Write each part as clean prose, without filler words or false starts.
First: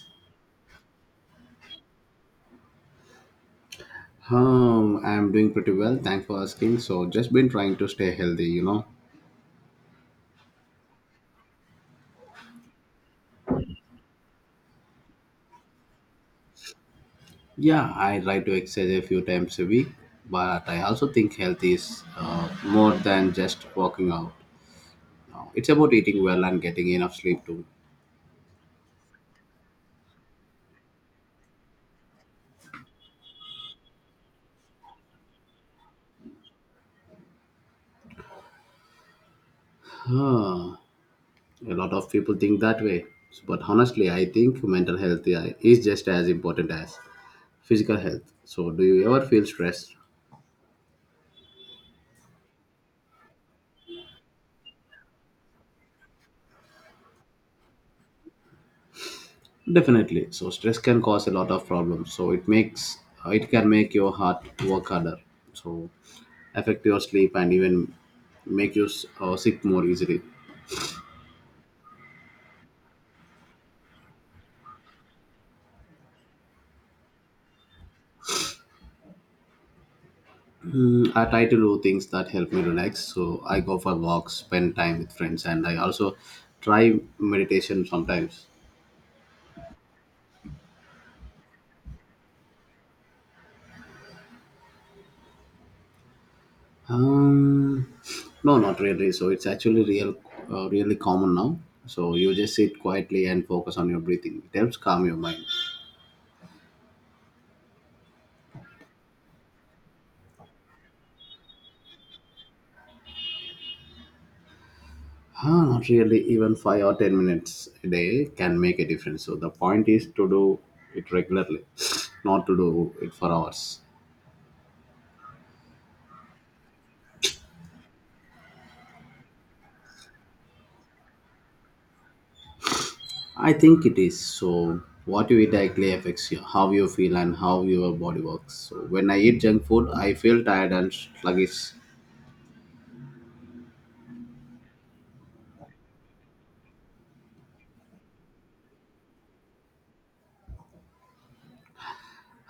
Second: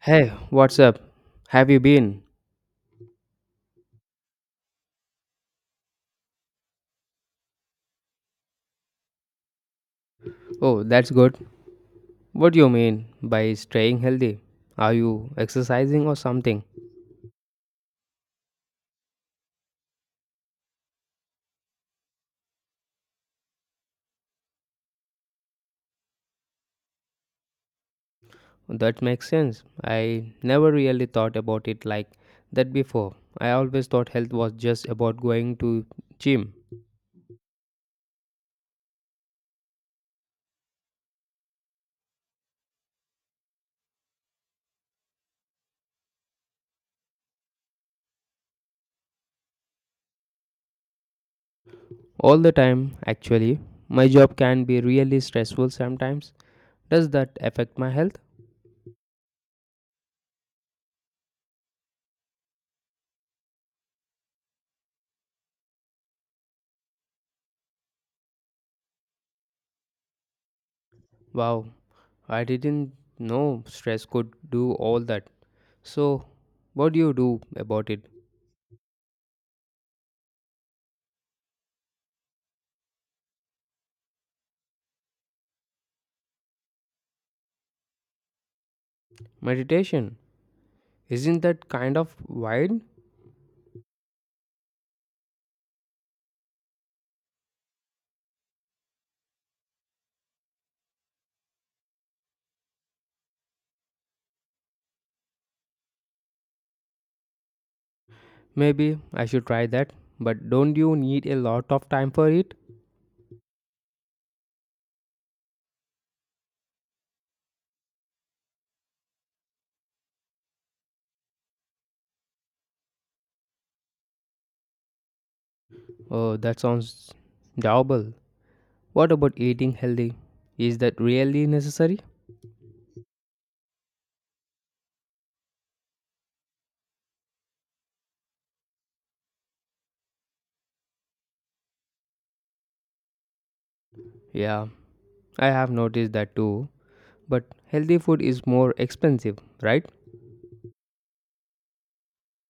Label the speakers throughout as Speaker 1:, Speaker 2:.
Speaker 1: Hey, what's up? Have you been?
Speaker 2: I'm doing pretty well. Thanks for asking. So, just been trying to stay healthy, you know.
Speaker 1: Oh, that's good. What do you mean by staying healthy? Are you exercising or something?
Speaker 2: Yeah, I try to exercise a few times a week, but I also think health is more than just working out. No, it's about eating well and getting enough sleep too.
Speaker 1: That makes sense. I never really thought about it like that before. I always thought health was just about going to gym
Speaker 2: Huh. A lot of people think that way, but honestly, I think mental health is just as important as physical health. So, do you ever feel stressed?
Speaker 1: all the time actually. My job can be really stressful sometimes. Does that affect my health?
Speaker 2: Definitely. So stress can cause a lot of problems. So it can make your heart work harder. So affect your sleep and even make you sick more easily.
Speaker 1: Wow, I didn't know stress could do all that. So, what do you do about it?
Speaker 2: Mm, I try to do things that help me relax. So I go for walks, spend time with friends, and I also try meditation sometimes.
Speaker 1: Meditation? Isn't that kind of wide?
Speaker 2: Um, no, not really. So it's actually really common now. So you just sit quietly and focus on your breathing. It helps calm your mind.
Speaker 1: Maybe I should try that. But don't you need a lot of time for it?
Speaker 2: Ah, not really. Even 5 or 10 minutes a day can make a difference. So the point is to do it regularly, not to do it for hours.
Speaker 1: Oh, that sounds doable. What about eating healthy? Is that really necessary?
Speaker 2: I think it is. So what you eat directly affects you, how you feel and how your body works. So when I eat junk food, I feel tired and sluggish.
Speaker 1: Yeah, I have noticed that too. But healthy food is more expensive, right?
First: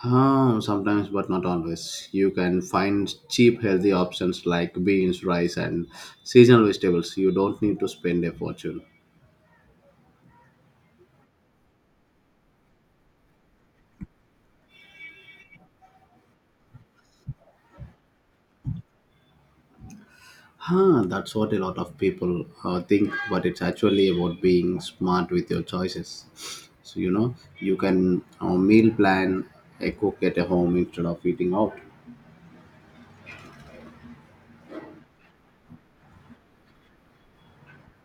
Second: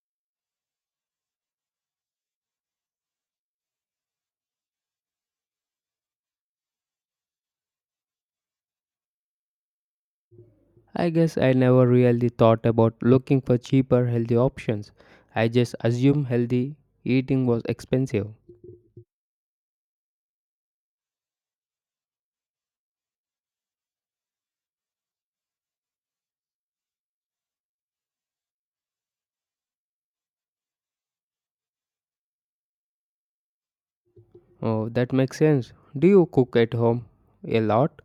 Speaker 2: Ah, sometimes, but not always. You can find cheap, healthy options like beans, rice, and seasonal vegetables. You don't need to spend a fortune.
Speaker 1: I guess I never really thought about looking for cheaper healthy options. I just assumed healthy eating was expensive.
Speaker 2: Huh, that's what a lot of people think, but it's actually about being smart with your choices. So, you know, you can meal plan a cook at a home instead of eating out.
Speaker 1: Oh, that makes sense. Do you cook at home a lot?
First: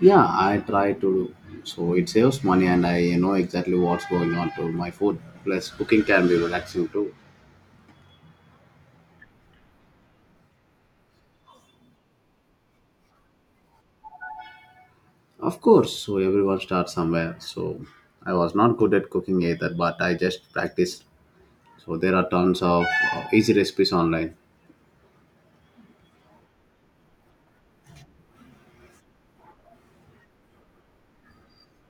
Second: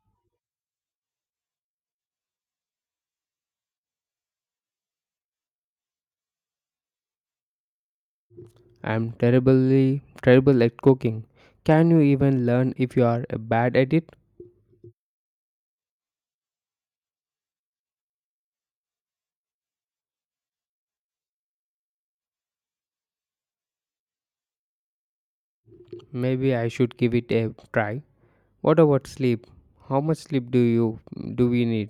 Speaker 2: Yeah, I try to. So it saves money and I know exactly what's going on to my food. Plus, cooking can be relaxing too.
Speaker 1: I'm terribly terrible at cooking. Can you even learn if you are bad at it?
Speaker 2: Of course, so everyone starts somewhere. So I was not good at cooking either, but I just practiced. So there are tons of easy recipes online.
Speaker 1: Maybe I should give it a try. What about sleep? How much sleep do we need?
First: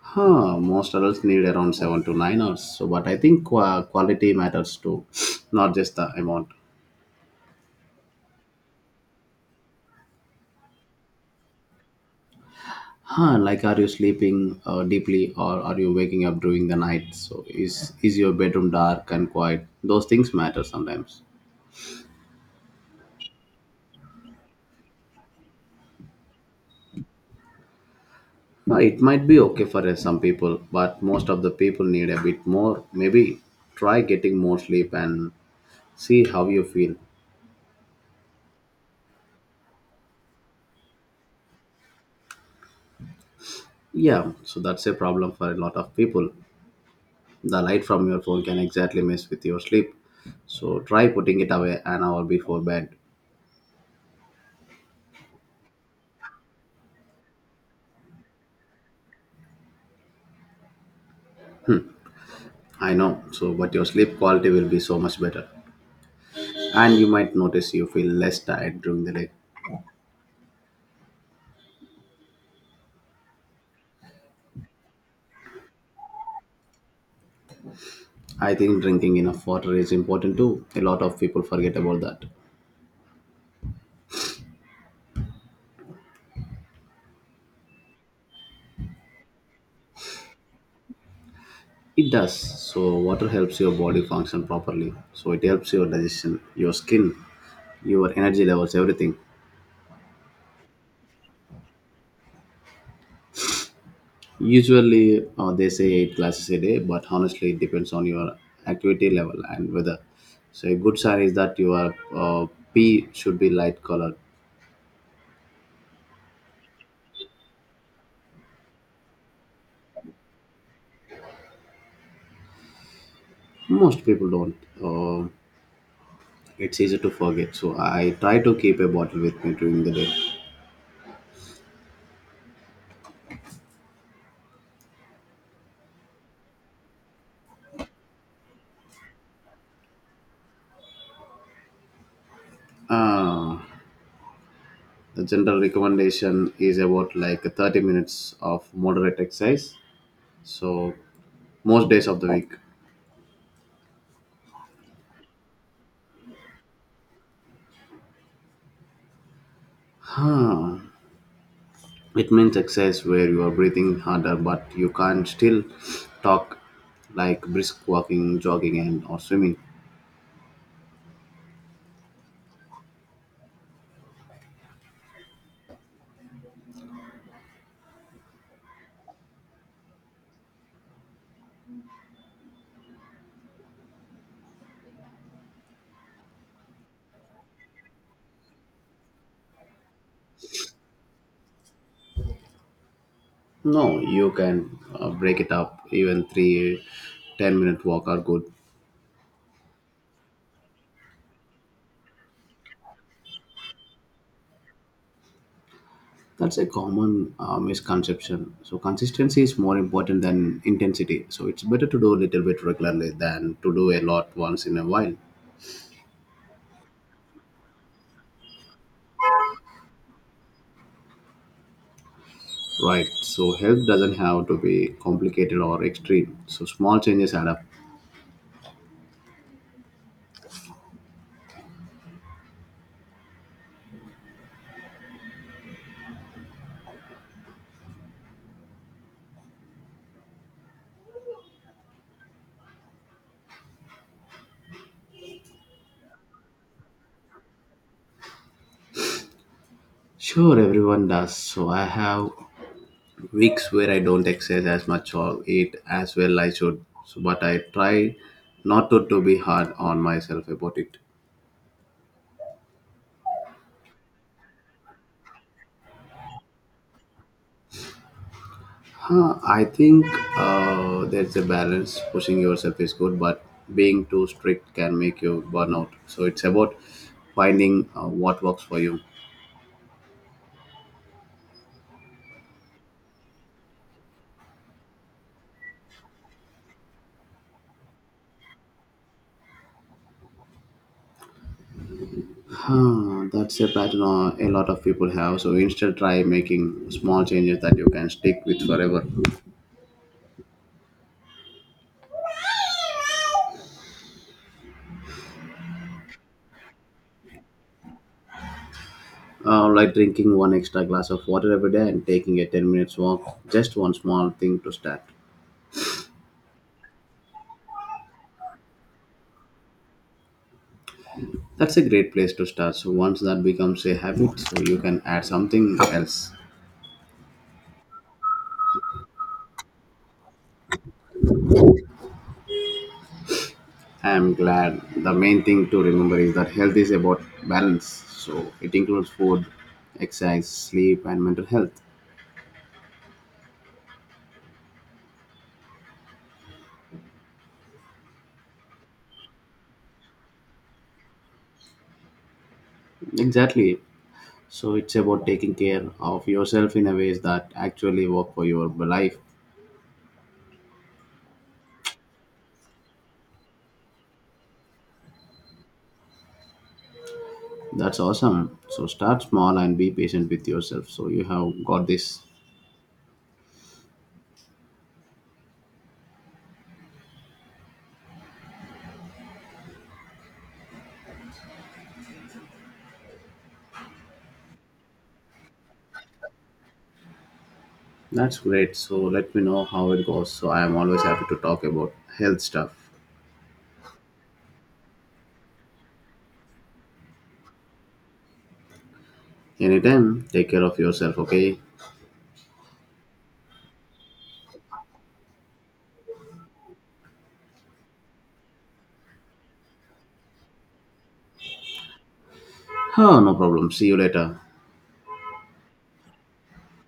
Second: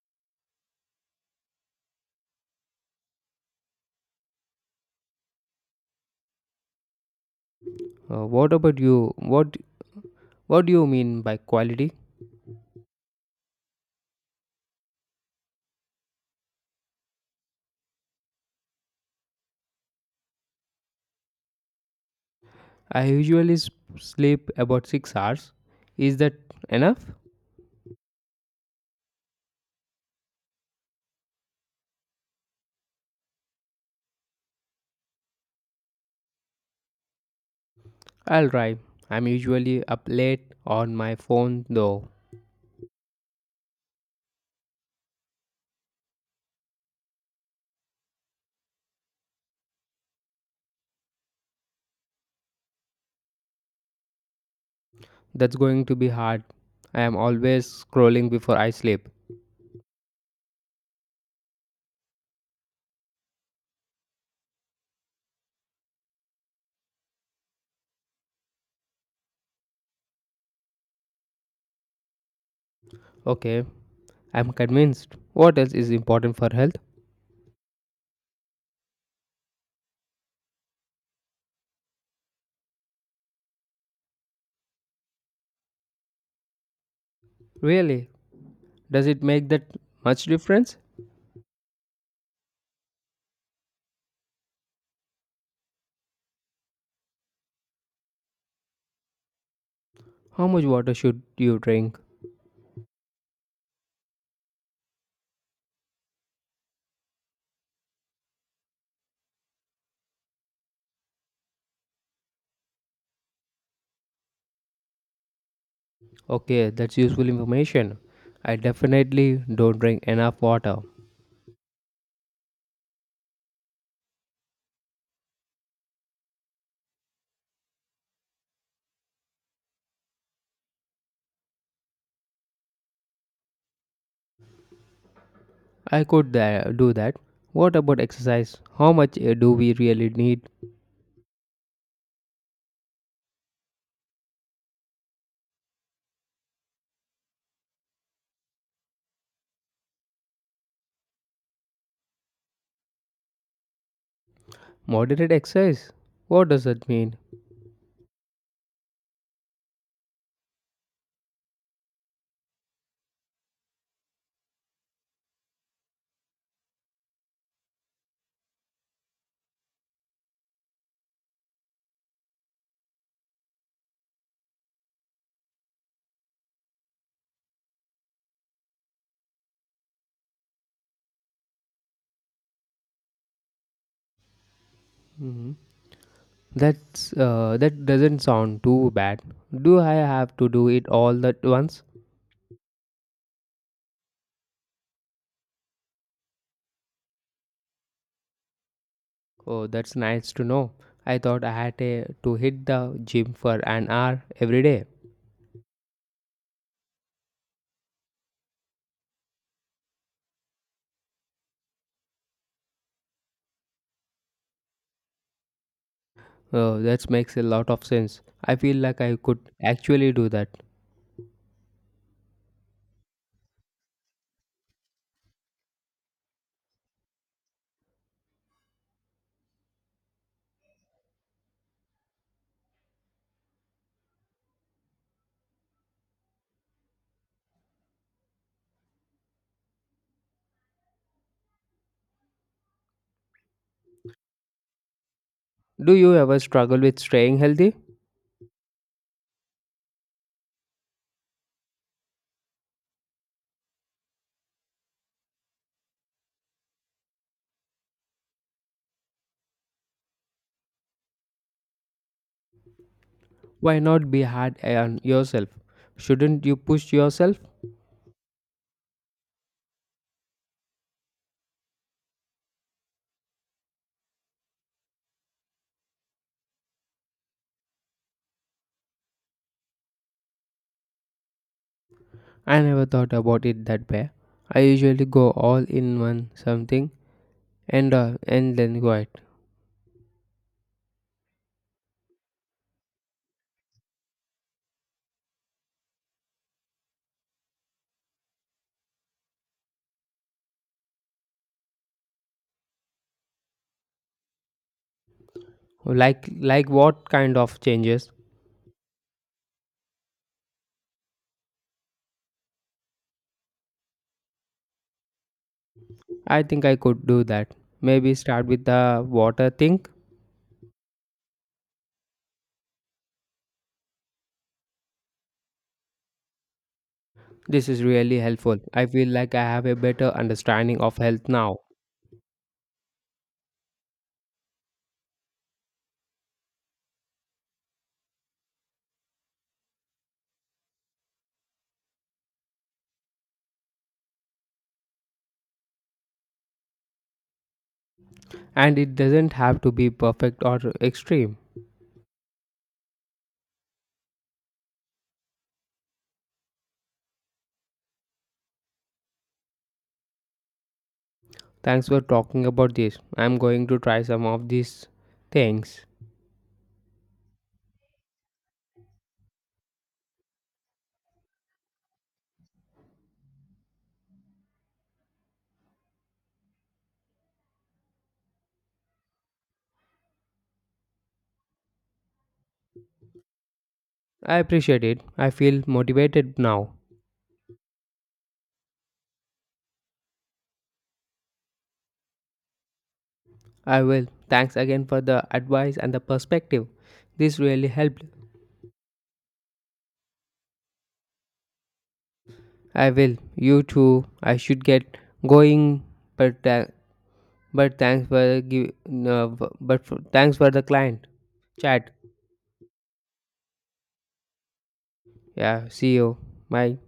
Speaker 2: Huh, most adults need around 7 to 9 hours. So, but I think quality matters too, not just the amount.
Speaker 1: What about you? What do you mean by quality?
Speaker 2: Huh, like are you sleeping deeply or are you waking up during the night? So, is your bedroom dark and quiet? Those things matter sometimes.
Speaker 1: I usually sleep about 6 hours. Is that enough?
Speaker 2: Now, it might be okay for some people, but most of the people need a bit more. Maybe try getting more sleep and see how you feel.
Speaker 1: I'll try. I'm usually up late on my phone though.
Speaker 2: Yeah, so that's a problem for a lot of people. The light from your phone can exactly mess with your sleep. So try putting it away an hour before bed.
Speaker 1: That's going to be hard. I am always scrolling before I sleep.
Speaker 2: I know, so but your sleep quality will be so much better. And you might notice you feel less tired during the day.
Speaker 1: Okay, I'm convinced. What else is important for health?
Speaker 2: I think drinking enough water is important too. A lot of people forget about that.
Speaker 1: Really? Does it make that much difference?
Speaker 2: It does. So water helps your body function properly. So it helps your digestion, your skin, your energy levels, everything.
Speaker 1: How much water should you drink?
Speaker 2: Usually, they say eight classes a day, but honestly, it depends on your activity level and weather. So, a good sign is that your P should be light colored.
Speaker 1: Okay, that's useful information. I definitely don't drink enough water.
Speaker 2: Most people don't. Uh, it's easy to forget. So, I try to keep a bottle with me during the day.
Speaker 1: I could do that. What about exercise? How much do we really need?
Speaker 2: Uh, the general recommendation is about like 30 minutes of moderate exercise. So, most days of the week.
Speaker 1: Moderate exercise? What does that mean?
Speaker 2: Huh. It means exercise where you are breathing harder, but you can not still talk like brisk walking, jogging, and or swimming.
Speaker 1: Mhm. That doesn't sound too bad. Do I have to do it all at once?
Speaker 2: No, you can break it up. Even three 10-minute walk are good.
Speaker 1: Oh, that's nice to know. I thought I had to hit the gym for an hour every day.
Speaker 2: That's a common misconception. So consistency is more important than intensity. So it's better to do a little bit regularly than to do a lot once in a while.
Speaker 1: Oh, that makes a lot of sense. I feel like I could actually do that.
Speaker 2: Right. So health doesn't have to be complicated or extreme. So small changes add up.
Speaker 1: Do you ever struggle with staying healthy?
Speaker 2: Sure, everyone does. So I have weeks where I don't exercise as much or eat as well I should. So, but I try not to, to be hard on myself about it.
Speaker 1: Why not be hard on yourself? Shouldn't you push yourself?
Speaker 2: Huh, I think there's a balance. Pushing yourself is good, but being too strict can make you burn out. So it's about finding what works for you.
Speaker 1: I never thought about it that way. I usually go all in one something and then quiet.
Speaker 2: Huh, that's a pattern a lot of people have. So instead, try making small changes that you can stick with forever.
Speaker 1: Like what kind of changes?
Speaker 2: Like drinking one extra glass of water every day and taking a 10 minutes walk, just one small thing to start.
Speaker 1: I think I could do that. Maybe start with the water thing.
Speaker 2: That's a great place to start. So once that becomes a habit, so you can add something else.
Speaker 1: This is really helpful. I feel like I have a better understanding of health now,
Speaker 2: I'm glad the main thing to remember is that health is about balance. So it includes food, exercise, sleep, and mental health.
Speaker 1: and it doesn't have to be perfect or extreme.
Speaker 2: Exactly. So it's about taking care of yourself in a ways that actually work for your life.
Speaker 1: Thanks for talking about this. I'm going to try some of these things.
Speaker 2: That's awesome. So start small and be patient with yourself. So you have got this.
Speaker 1: I appreciate it. I feel motivated now.
Speaker 2: That's great. So let me know how it goes. So I am always happy to talk about health stuff.
Speaker 1: I will. Thanks again for the advice and the perspective. This really helped.
Speaker 2: Anytime, take care of yourself, okay?
Speaker 1: I will. You too. I should get going, but uh, but thanks for the client chat.
Speaker 2: Huh, no problem. See you later.
Speaker 1: Yeah, see you. Bye.